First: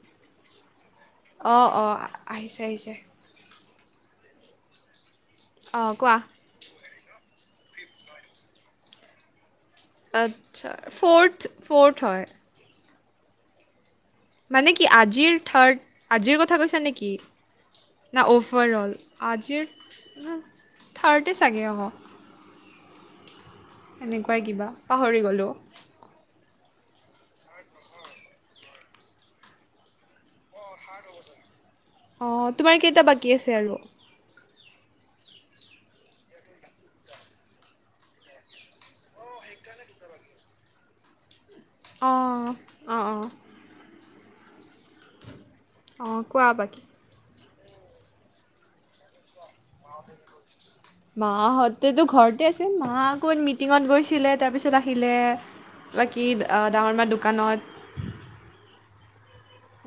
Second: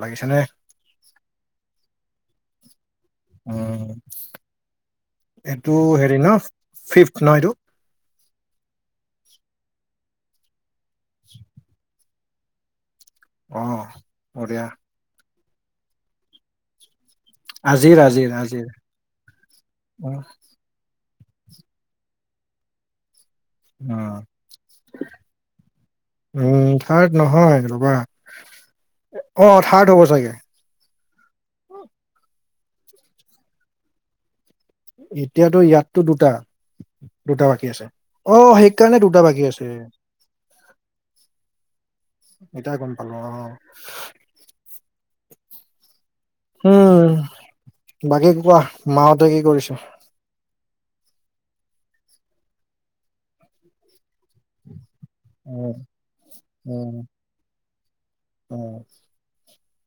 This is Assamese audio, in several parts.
লাগিছে নে? অ', অ', আহিছে আহিছে। উ এইটো অঁ কোৱা হেৰি ন ফিফ ন এইটো? আচ্ছা ফৰ্থ ফ'ৰ্থ হয়। অ'। বঢ়িয়া মানে কি, আজিৰ থাৰ্ড আজিৰ কথা কৈছা নেকি? আজিৰ না আজিৰ আজিৰ অভাৰ অল, আজিৰ অ থাৰ্ডেই চাগে হ'ব, এনেকুৱাই কিবা পাহৰি গ'লো। উম, থাৰ্ড নহয় ৰ'বা অ থাৰ্ড হ'ব চাগে? অ', তোমাৰ কেইটা বাকী আছে আৰু? এতিয়াতো ইয়াততো দুটা দুটা বাকী আছে অ সেইকাৰণে দুটা বাকী আছে। অঁ এটাই গম অঁ পালো অঁ অ' অ' কোৱা বাকী? উম বাকী ক কোৱা মাহতে কি কৰিচে মাহঁতেতো ঘৰতে আছে মা আকৌ মিটিঙত গৈছিলে তাৰপিছত আহিলে উম বাকী ডাঙৰ মাহ দোকানত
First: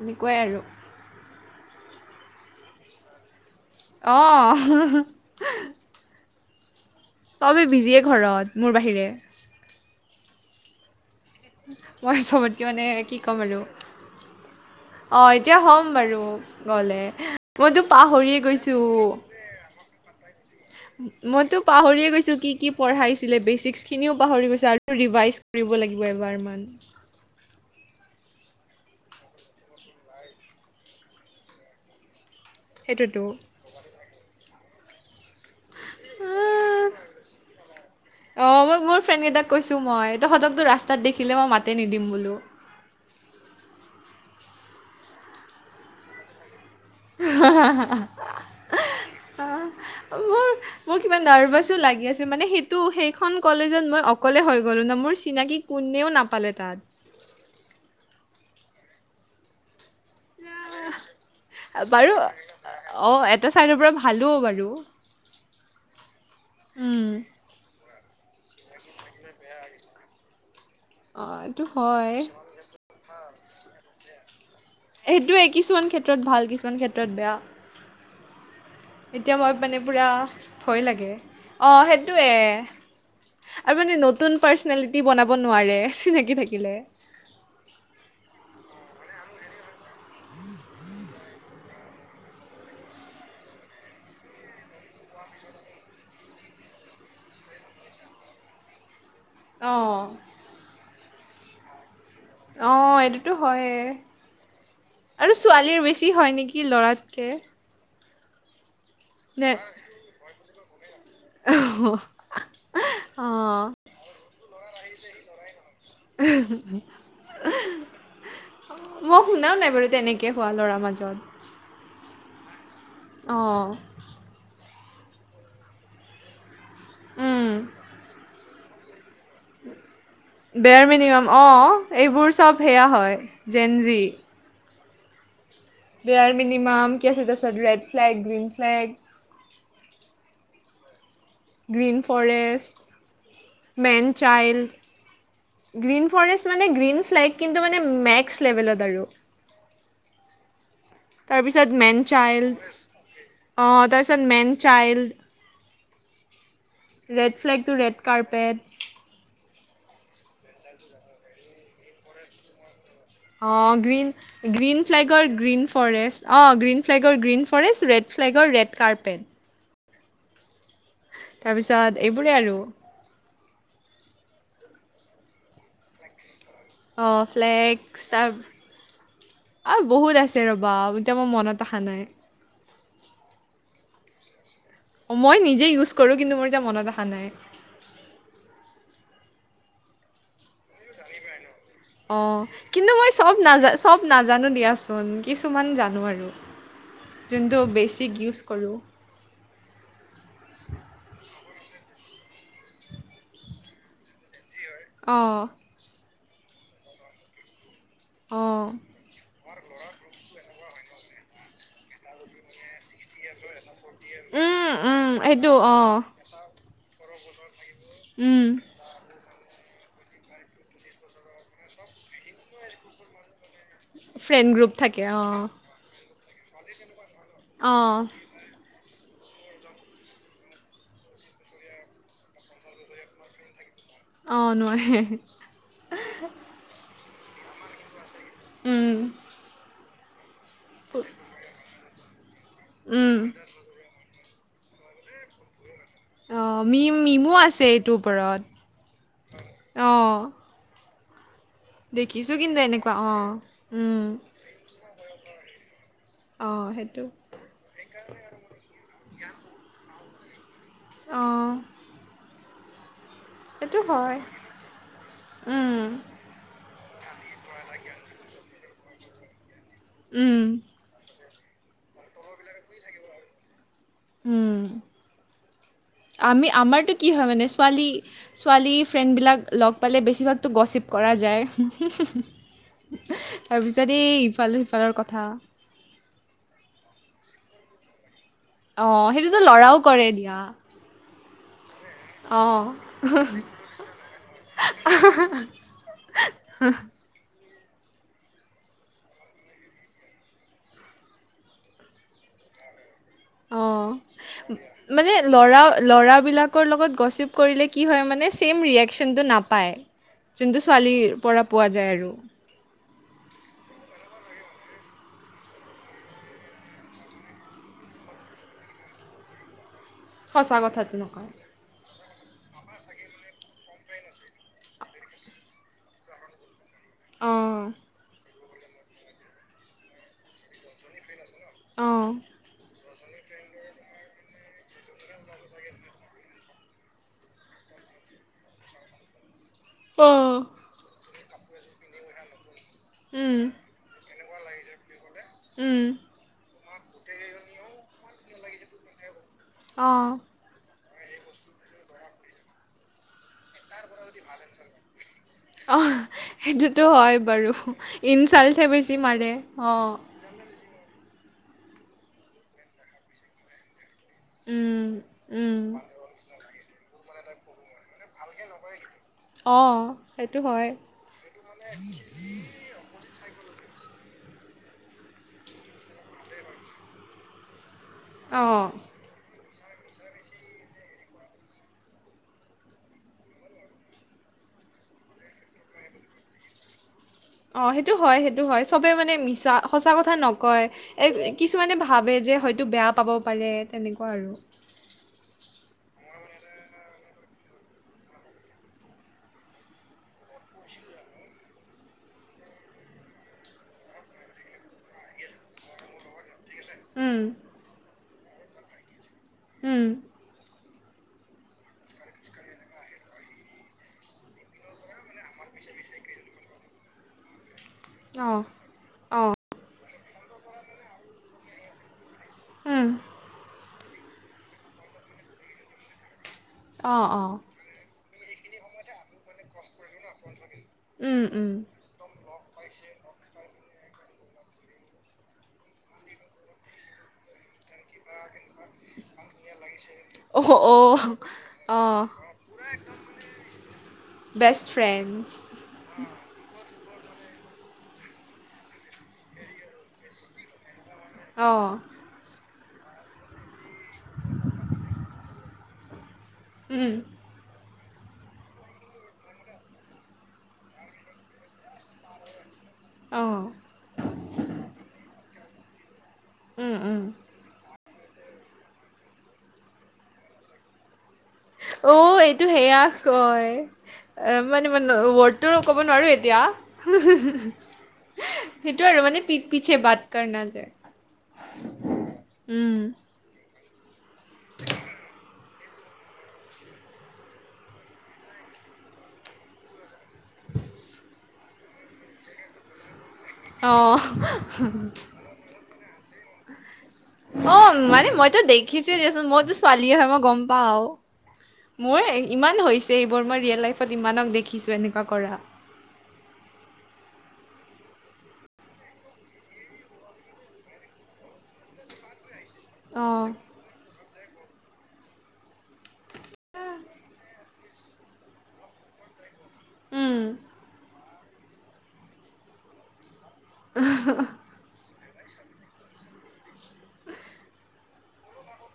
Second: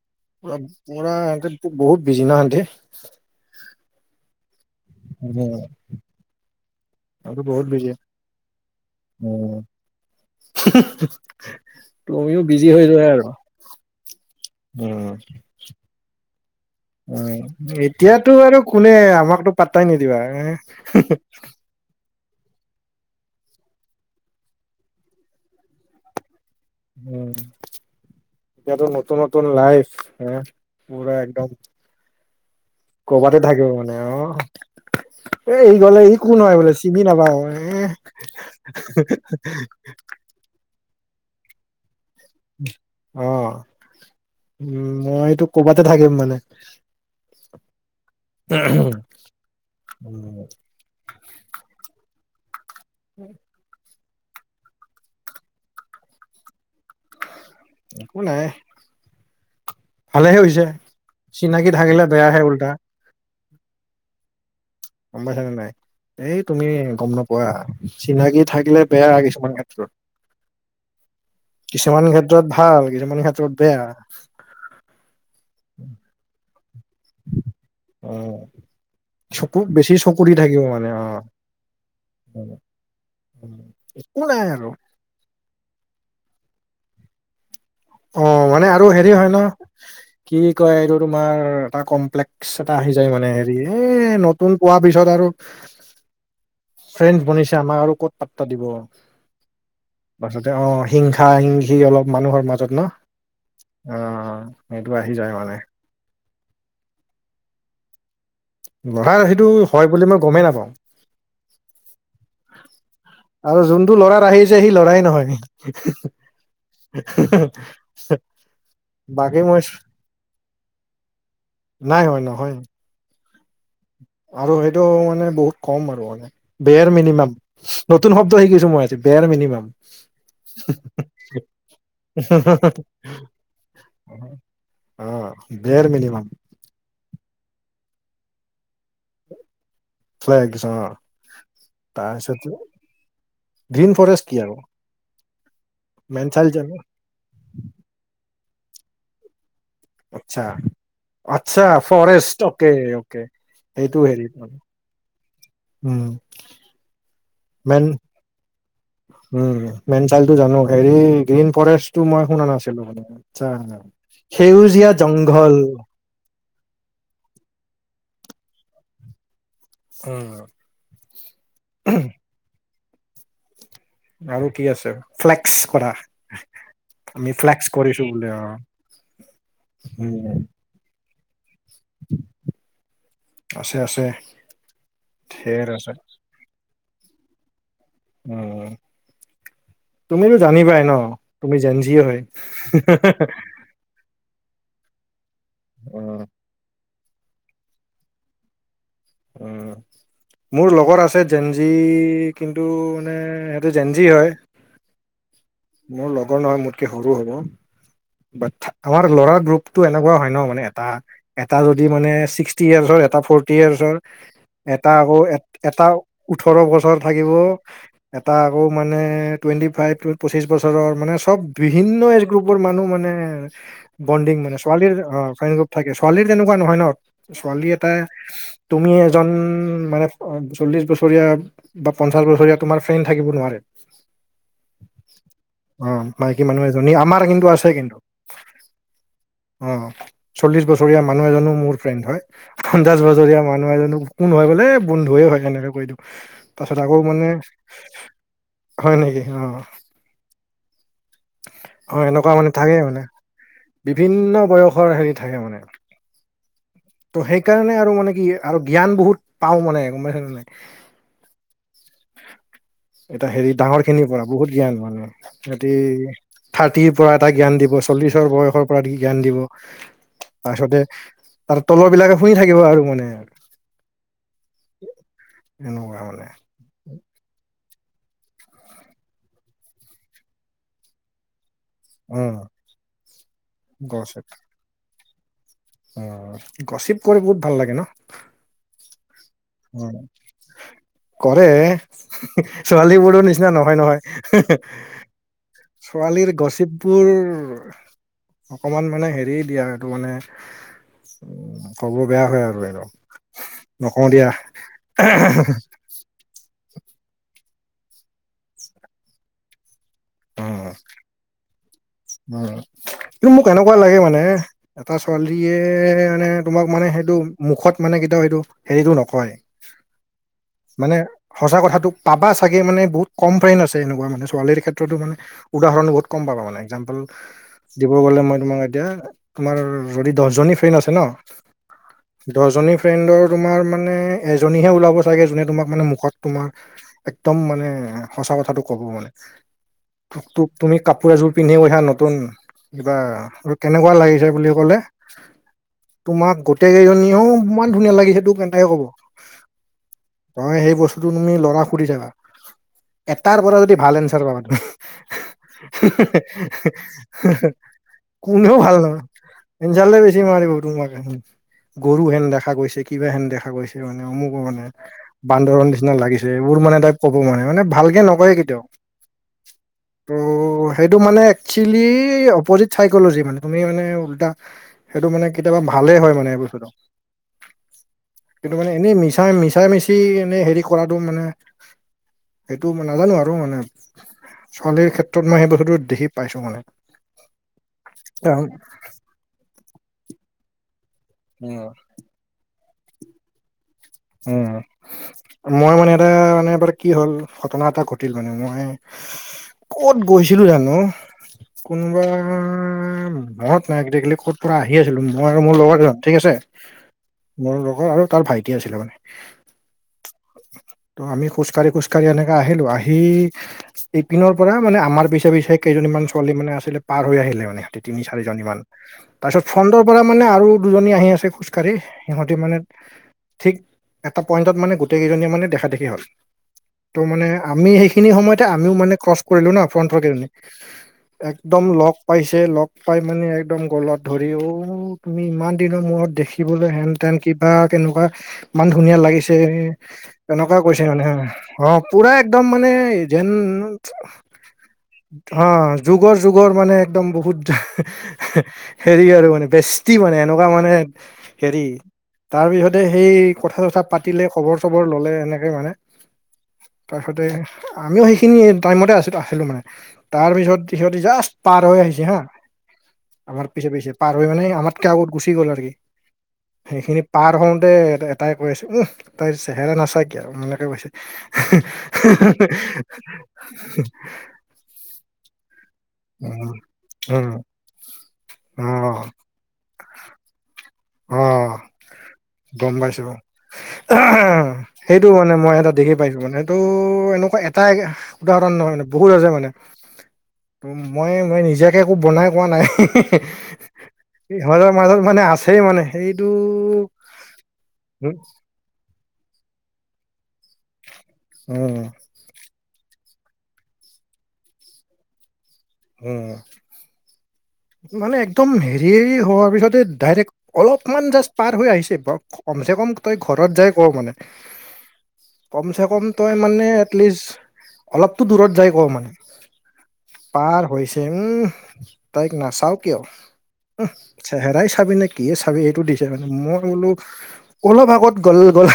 এনেকুৱাই আৰু পুৰা সহতে বহুত বিজি ন সেহতে অ' [inaudible] আৰুটো চবেই বহুত বজি বিজিয়ে ঘৰত মোৰ বাহিৰে মই তুমিও চবতকৈ বিজি মানে হৈ যোৱা আৰু উম অ', এতিয়া হ'ম বাৰু? গলে উ মইতো এতিয়াতো পাহৰিয়ে আৰু গৈছো কোনে আমাকতো পাত্তাই নিদিবা এ মইতো পাহৰিয় গৈছো কি কি পঢ়াইছিলে বেচিকস খিনিও পাহৰি গৈছো আৰু ৰিভাইজ কৰিব লাগিব এবাৰ ইমান [inaudible] এতিয়াতো নতু নতন লাইফ হ পুৰা একদম সেইটোতো কৰ'বাতে থাকিব মানে অহ এ ই গলে ই ক নহয় বোলে আহ, চিনি নাপায় এ ত সতকতটো ৰাস্তাত দেখিলে মই মাতে নিদিম বোলো। অ', উম মইটো কৰ'বাতে থাকিম মানে মোৰ উম মোৰ কিবা নাৰ্ভাচো লাগি আছিল মানে সেইটো সেইখন কলেজত মই অকলে হৈ গ'লো ন মোৰ চিনাকি কোনেও নাপালে তাত এক নাই ভালেহে হৈছে চিনাকি থাকিলে বেয়াহে উল্টা অ', এটা চাইডৰ পৰা ভালো বাৰু গম পাইছনে নাই এই তুমি উম। গম নপোৱা। চিনাকি থাকিলে বেয়া কিছুমান ক্ষেত্ৰত অঁ এইটো কিছুমান হয় ক্ষেত্ৰত ভাল গিজ মান হাত বেয়া সেইটোৱে কিছুমান ক্ষেত্ৰত ভাল কিছুমান ক্ষেত্ৰত বেয়া। [inaudible] এতিয়া মই চকু মানে বেছি পুৰা চকু দি থাকিব ভয় মানে লাগে অ', সেইটে অ আৰু মানে একো নতুন নাই আৰু পাৰ্চনেলিটি বনাব নোৱাৰে চিনাকি থাকিলে অ', মানে আৰু হেৰি হয় ন কি কয় এইটো তোমাৰ এটা কমপ্লেক্স এটা আহি যায় মানে হেৰি এ নতুন পোৱাৰ পিছত আৰু ফ্ৰেণ বনিছে আমাক আৰু ক'ত পাত্তা দিব অ' তাৰ পাছতে অ হিংসা হিংসি অলপ মানুহৰ মাজত ন অ', এইটোতো হয় অ সেইটো আহি যায় আৰু মানে ছোৱালীৰ বেছি হয় নেকি ল'ৰাত কে ন সেইটো হয় বুলি মই গমেই নাপাওঁ আহ আৰু যোনতটো ল'ৰাৰ আহিছে সি লৰাই নহয় [inaudible] মই শুনাও নাই বাৰু তেনেকে হোৱা ল'ৰাৰ মাজত নাই হয় নহয় অ' আৰু সেইটো মানে বহুত কম আৰু মানে বেয়ৰ মিনিমাম নতুন শব্দ শিকিছো মই বেয়া মিনিমম। বেৰ মিনিমাম অ' এইবোৰ চব সেয়া হয় জেনজি। অ', বেয়াৰ মিনিমাম। মিনমাম কি আছে তছত red flag green flag. Flags অ'। গ্ৰীণ তাৰপিছত ফৰেষ্ট গ্ৰীণ মেন ফৰেষ্ট কি আৰু চাইল্ড। গ্ৰীণ মেনচাইল ফৰেষ্ট মানে জানো গ্ৰীণ ফ্লেগ কিন্তু মানে মেক্স লেভেলত আৰু। আচ্ছা আচ্ছা তাৰপিছত man forest child okay okay অ' সেইটো তাৰপিছত হেৰি মেন চাইল্ড ৰেড ফ্লেগটো man red carpet. Um, man চাইলডটো জানো হেৰি গ্ৰীণ ফৰেষ্টটো মই শুনা নাছিলো মানে। আচ্ছা। অ', গ্ৰীণ গ্ৰীণ সেউজীয়া ফ্লেগৰ জংঘল গ্ৰীণ ফৰেষ্ট। অ', গ্ৰীণ ফ্লেগৰ গ্ৰীণ ফৰেষ্ট ৰেড ফ্লেগৰ ৰেড কাৰ্পেট। উম। তাৰপিছত এইবোৰে আৰু। আৰু কি আছে ফ্লেক্স কৰা। অ', আমি কৰিছো ফ্লেক্স ত বোলে অ', বহুত উম, আছে ৰ বা এতিয়া মই মনত অহা নাই। আছে আছে। অ', মই নিজে ধেৰ ইউজ আছে। কৰোঁ কিন্তু মোৰ এতিয়া মনত অহা নাই। অ', তুমিতো জানিবাই ন তুমি জেন অ', কিন্তু মই চব নাজা চব নাজানো দিয়াচোন কিছুমান জানো উম, আৰু যোনটো বেচিক ইউজ কৰোঁ। অ'। মোৰ লগত আছে জেনজি কিন্তু মানে সিহঁটোতে জেনজি হয়। অ'। মোৰ লগৰ নহয় মোতকে সৰু অ হ'বাট আমাৰ ল'ৰা গ্ৰুপটো এনেকুৱা হয় ন মানে এটা এটা যদি মানে এ চিষ্ট ফট ইয়েচৰ এটা ফৰ্টি ইয়াৰ্চৰ উম এটা উম আকৌ এ সেইটো অ এটা ওঠৰ বছৰ থাকিব এটা উম আকৌ মানে টুৱেণ্টি ফাইভ। পঁচিশ বছৰৰ মানে চব বিভিন্ন এজ গ্ৰুপৰ মানুহ মানে বণ্ডিং ফ্ৰেণ্ড মানে গ্ৰুপ ছোৱালীৰ থাকে অ' ফ্ৰে থাকে ছোৱালীৰ তেনেকুৱা নহয় ন। ছোৱালী অ এটা তুমি এজন মানে চল্লিছ বছৰীয়া বা পঞ্চাছ বছৰীয়া তোমাৰ ফ্ৰেণ্ড থাকিব নোৱাৰে। অ', নোৱাৰে। অ', মাইকী মানুহ এজনী আমাৰ কিন্তু আছে কিন্তু। উম অ', চল্লিশ বছৰীয়া মানুহ এজনো মোৰ ফ্ৰেণ্ড হয় পঞ্চাশ উম বছৰীয়া মানুহ এজনো কোন ন হয় বোলে বন্ধুুৱে হয় কেনেকৈ দিওঁ। অ তাৰ পিছত মিম আকৌ মানে মিমো আছে এইটোৰ ওপৰত হয় নেকি অ'। অ', এনেকুৱা দেখিছোঁ মানে কিন্তু থাকে এনেকুৱা মানে অ উম বিভিন্ন বয়সৰ হেৰি থাকে মানে। অ', সেইটো ত' সেইকাৰণে আৰু মানে কি আৰু জ্ঞান বহুত পাওঁ মানে। অ'। এটা হেৰি সেইটো ডাঙৰ খিনিৰ হয়। পৰা বহুত জ্ঞান মানে সিহঁতি উম, থাৰ্টিৰ পৰা এটা জ্ঞান দিব চল্লিছৰ বয়সৰ পৰা জ্ঞান দিব। উম, তাৰপিছতে তাৰ তলৰ বিলাকে শুনি থাকিব আৰু মানে। উম, এনেকুৱা মানে আমি আমাৰটো কি হয় মানে ছোৱালী ছোৱালী ফ্ৰেণ্ডবিলাক লগ পালে বেছিভাগতো গচিপ কৰা যায়। উম তাৰপিছত এই ইফালে সিফালৰ কথা। অ', গচিপ কৰি বহুত ভাল লাগে ন। অ', সেইটোতো ল'ৰা অ', কৰে। অ', ছোৱালী বোৰো নিচিনা নহয়, নহয়। অ', ছোৱালীৰ গচিপবোৰ অকমান মানে, হেৰি দিয়া এইটো মানে কব বেয়া হয়, আৰু এহেতক অ'। নকওঁ দিয়া। মানে ল'ৰা ল'ৰাবিলাকৰ লগত গচিপ কৰিলে কি হয় মানে ছেইম ৰিয়েকচনটো নাপায়। যোনতো উম ছোৱালীৰ পৰা পোৱা যায় আৰু। উম কিন্তু মোক এনেকুৱা লাগে মানে এটা ছোৱালীয়ে মানে, তোমাক মানে সেইটো মুখত মানে কেতিয়াও সেইটো হেৰিটো নকয়, সঁচা কথাটো মানে নকয়। সঁচা কথাটোক পাবা চাগে মানে বহুত কম ফ্ৰেইন আছে এনেকুৱা মানে ছোৱালীৰ ক্ষেত্ৰতো মানে উদাহৰণো বহুত গম পাবা মানে, এক্সাম্পোল অ', দিব গ'লে মই তোমাক এতিয়া তোমাৰ যদি দহজনী ফ্ৰেণ্ড আছে ন, দহজনী ফ্ৰেণ্ডৰ তোমাৰ মানে এজনীহে ওলাব চাগে যোনে তোমাক মানে মুখত তোমাৰ একদম মানে সঁচা কথাটো ক'ব মানে। অ', তোক অ'। তোক তুমি কাপোৰ এযোৰ পিন্ধি কৈছা নতুন কিবা উম, আৰু কেনেকুৱা লাগিছে বুলি ক'লে উম, তোমাক গোটেই কেইজনীয়েও ইমান, ধুনীয়া লাগিছে তোক কেনেকে কব। অ', তই সেই বস্তুতটো তুমি লৰা সুধি চাবা এটাৰ পৰা যদি ভাল এনচাৰ পাবা। উ, অঁ, সেইটোতো হয় বাৰু। কোনেও ইনচাল্টহে ভাল বেছি নাপায়, মাৰে, ইনচাল অঁ। হে বেচি মাৰিব তোমাক গৰু হেন দেখা গৈছে কিবা হেন দেখা গৈছে। মানে অমুক মানে, উম, উম, বান্দৰ নিচিনা লাগিছে এইবোৰ মানে তাইপ ক'ব মানে মানে ভাল ভালকে নকয়। ত' সেইটো মানে একচুৱেলি অপজিত চাইকলজি মানে, তুমি মানে উল্টা সেইটো মানে কেতিয়াবা ভালে হয় মানে এই বস্তুটো। কিন্তু অঁ, মানে, এনেই মিছাই মিছা মিচা মিচি এনেই হেৰি কৰাটো মানে সেইটো নাজানো আৰু মানে ছোৱালীৰ ক্ষেত্ৰত মই সেই বস্তুটো দেখি পাইছো মানে। অ' সেইটো হয় সেইটো হয় চবে মানে মিছা সঁচা কথা নকয় উম কিছুমানে ভাবে যে, হয়তো বেয়া পাব পাৰে। তেনেকুৱা আৰু। উম। মই মানে, এটা মানে এবাৰ কি হ'ল ঘটনা এটা ঘটিল মানে মই কত, গৈছিলো জানো। কোনোবা মনত নাই এক ক'ত পৰা আহি আছিলো মই আৰু মোৰ লগৰজন ঠিক আছে। উম। মোৰ লগৰ, আৰু তাৰ ভাইটি আছিলে মানে উম, ত' আমি খোজ কাঢ়ি এনেকে আহিলো আহিখোকাঢ়ি সেই ইপিনৰ পৰা মানে, আমাৰ পিছে পিছে কেইজনীমান ছোৱালী মানে আছিলে পাৰ হৈ আহিলে মানে। তিনি চাৰিজন অঁ, মান, তাৰ অঁ, পিছত ফ্ৰণ্টৰ পৰা মানে আৰু দুজনী আহি আছে খোজকাঢ়ি কাৰী সিহঁতি মানে উম, ঠিক এটা পইণ্টত মানে গোটেই কেইজনীয়ে মানে দেখা দেখি হল ত' অঁ, মানে অঁ। আমি সেই, সেইখিনি সময়তে আমিও মানে ক্ৰছ কৰিলোঁ ন ফ্ৰণ্টৰকেইজনী উম, উম, একদম লক পাইছে লগ পাই মানে, একদম গ'লত ধৰি অঔ তুমি ইমান দিনৰ মূৰত দেখিবলৈ হেন যেন কিবা কেনেকুৱা ইমান ধুনীয়া লাগিছে। অ' তেনেকুৱা কৈছে অ', মানে, অ', অঁ, পুৰা একদম মানে যেন বেষ্ট ফ্ৰেঞ্চ। অ', যুগৰ যুগৰ মানে একদম বহুত হেৰি আৰু মানে, বেষ্টি মানে এনেকুৱা মানে হেৰি অঁ, তাৰপিছতে সেই কথা-চথা পাতিলে, খবৰ চবৰ ল'লে এনেকে মানে উম, তাৰপিছতে আমিও সেইখিনি টাইমতে আ-আছিলো মানে, তাৰ পিছত সিহঁতি জাষ্ট পাৰ হৈ আহিছিল। হা, অঁ, আমাৰ পিছে পিছে পাৰ হৈ মানে আমাতকে আগত গুচি গল আৰু সি উম, উম। সেইখিনি পাৰ হওঁতে এ-এটাই কৈ আছে, উম তাইৰ চেহেৰা নাচা কিয়া আৰু এনেকে কৈছে। অ' এইটো সেয়া কয় [unintelligible] এ, মানে মান ৱৰ্ডটো ক'ব নোৱাৰোঁ এতিয়া, উম উম অ সেইটো আৰু মানে পিতপিছে বাত কৰনা যে অ', উম গম পাইছো। সেইটো মানে, মই [unintelligible] দেখি পাইছো মানে ত' এনেকুৱা এটাই উদাহৰণ নহয় মানে বহুত আছে মানে। মই-মই নিজাকে একো বনাই কোৱা নাই। অ' ইহঁতৰ মাজত মানে আছে মানে, সেইটো অ', মানে উম মইতো দেখিছোয়ে দিয়াচোন, মইতো ছোৱালী হয় মই গম পাও উম মোৰ ইমান হৈছে এইবোৰ, মই ৰিয়েল লাইফত ইমানক দেখিছোঁ এনেকুৱা কৰা। উম, মানে একদম হেৰি হোৱাৰ পিছতে ডাইৰেক্ট অলপমান জাষ্ট পাৰ হৈ আহিছে, কমচে কম তই অ' ঘৰত যাই ক' মানে কমচে কম তই মানে এটলিষ্ট, অলপতো দূৰত যাই ক' মানে উম পাৰ হৈছে, উম তাইক নাচাও কিয় উম চেহেৰাই চাবি নে কি এ চাবি সেইটো দিছে, মানে মই বোলো অলপ আগত গ'ল-গ'ল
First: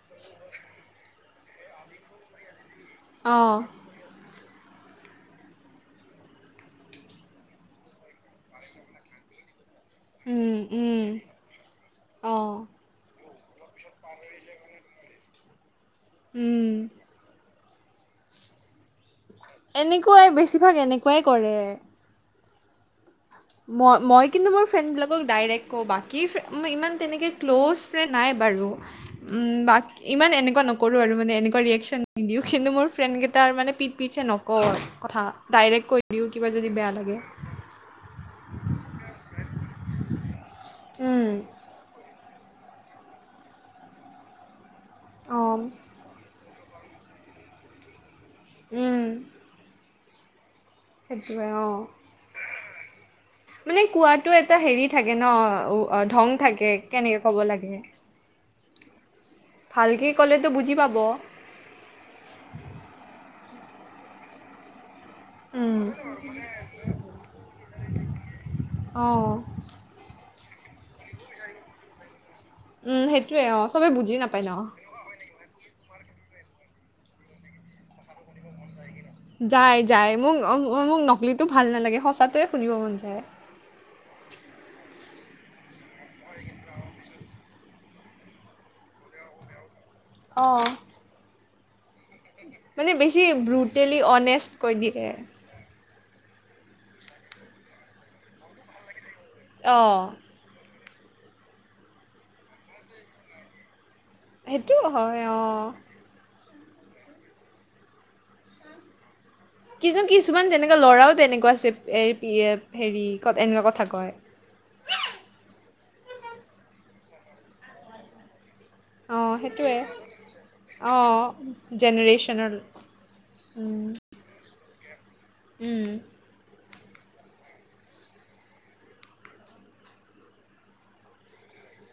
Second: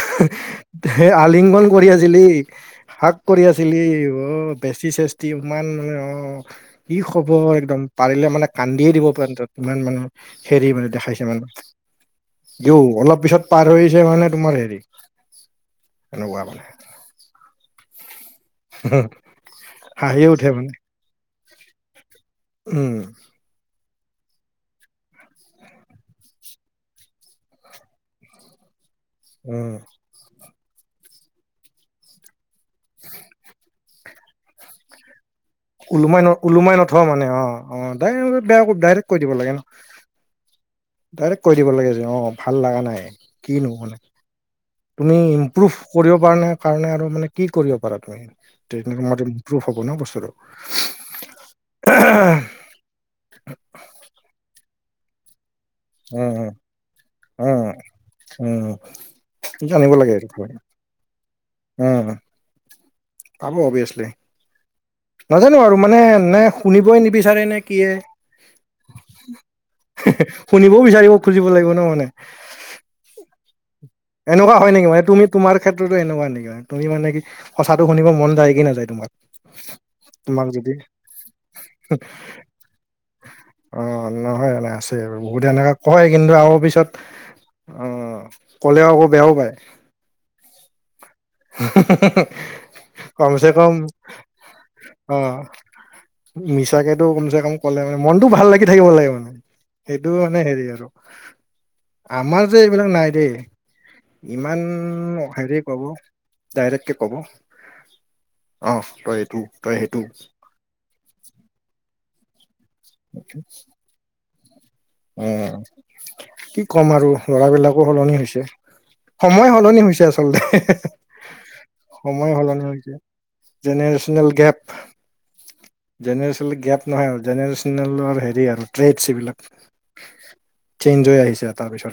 আলিংগন কৰি আছিলি? হাগ্ কৰি অ' আছিলি, অ', বেষ্টি-চেষ্টি ইমান মানে অ' কি খবৰ, একদম পাৰিলে মানে কান্দিয়ে দিব পেণ্টত। কিমান মানে, উম হেৰি মানে উম দেখাইছে মানে। অ' [unintelligible] অলপ পিছত পাৰ হৈছে মানে তোমাৰ হেৰি, এনেকুৱা মানে উম হাঁহিয়ে এনেকুৱাই, উঠে মানে বেছিভাগ এনেকুৱাই কৰে। উম। মই-মই কিন্তু মোৰ ফ্ৰেণ্ডবিলাকক ডাইৰেক্ট কওঁ, বাকী ইমান তেনেকে ক্ল'জ ফ্ৰেণ্ড নাই বাৰু, উম ইমান এনেকুৱা নকৰোঁ আৰু মানে এনেকুৱা ৰিয়েকশচন [unintelligible] কিন্তু মোৰ ফ্ৰেণ্ডকেইটাৰ মানে পিটপিটছে নকও কথা। ডাইৰেক্ট কৈ দিওঁ কিবা যদি ওলোমাই-ওলোমাই বেয়া নথোৱা লাগে মানে? অ', অ', ডাইৰে-ডাইৰেক্ট কৈ দিব লাগে ন উম, ডাইৰেক্ট কৈ দিব লাগে যে, অ', ভাল লগা নাই কিনো মানে তুমি অঁ ইম্প্ৰুভ কৰিব পাৰা নাই কাৰণে, আৰু মানে কি কৰিব পাৰা তুমি তে উম, ম প্ৰুফ হ'ব নহ বস্তুটো? সেইটোৱে, অ', মানে কোৱাটো এটা হেৰি থাকে ন অ', উম ঢং থাকে, কেনেকে ক'ব উম লাগে? উম, জানিব লাগে এইটো কি পাব? উম, পাব অবিয়াছলি। নাজানো আৰু মানে, নে শুনিবই নিবিচাৰে নে কিয়ে? অ'। শুনিবও বিচাৰিব খুজিব লাগিব নহ মানে? উম, সেইটোয়ে অ' চবে বুজি নাপায় এনেকুৱা নহ হয় নেকি মানে তুমি তোমাৰ ক্ষেত্ৰতো এনেকুৱা নেকি মানে, তুমি মানে কি সঁচাটো শুনিব মন যায় কি নাযায় তোমাৰ? যায়, যায়, মোক-মোক নকলিটো ভাল নালাগে, সঁচাতোয়ে শুনিব মন যায়। অ', নহয় মানে আছে বহুত, এনেকা কয় কিন্তু আকৌ পিছত অ' ক'লেও আকৌ বেয়াও পায়। অ' হ [inaudible] মানে বেছি ব্ৰুটেলি হনেষ্ট কৈ দিয়ে মিছাকেটো কমচে কম ক'লে মানে, মনটো ভাল লাগি থাকিব লাগে মানে অঁ সেইটো মানে, হেৰি আৰু আমাৰ যে এইবিলাক নাই দেই ইমান সেইটো হয় অঁ হেৰিয় ক'ব ডাইৰেক্টকে কব অ', তই এইটো। তই সেইটো কিন্তু কিছুমান তেনেকুৱা ল'ৰাও তেনেকুৱা আছে, হেৰি এনেকুৱা কথা কয়। অ', কি ক'ম আৰু ল'ৰাবিলাকো সলনি হৈছে। অঁ সময় সেইটোৱে সলনি হৈছে আচলতে, অঁ সময় জেনেৰেশ্যনৰ সলনি হৈছে। Generational gap. উম্। জেনেৰেচনেল গেপ নহয় আৰু জেনেৰেচনেলৰ হেৰি আৰু ট্ৰেডছ এইবিলাক। চেইঞ্জ হৈ আহিছে তাৰপিছত।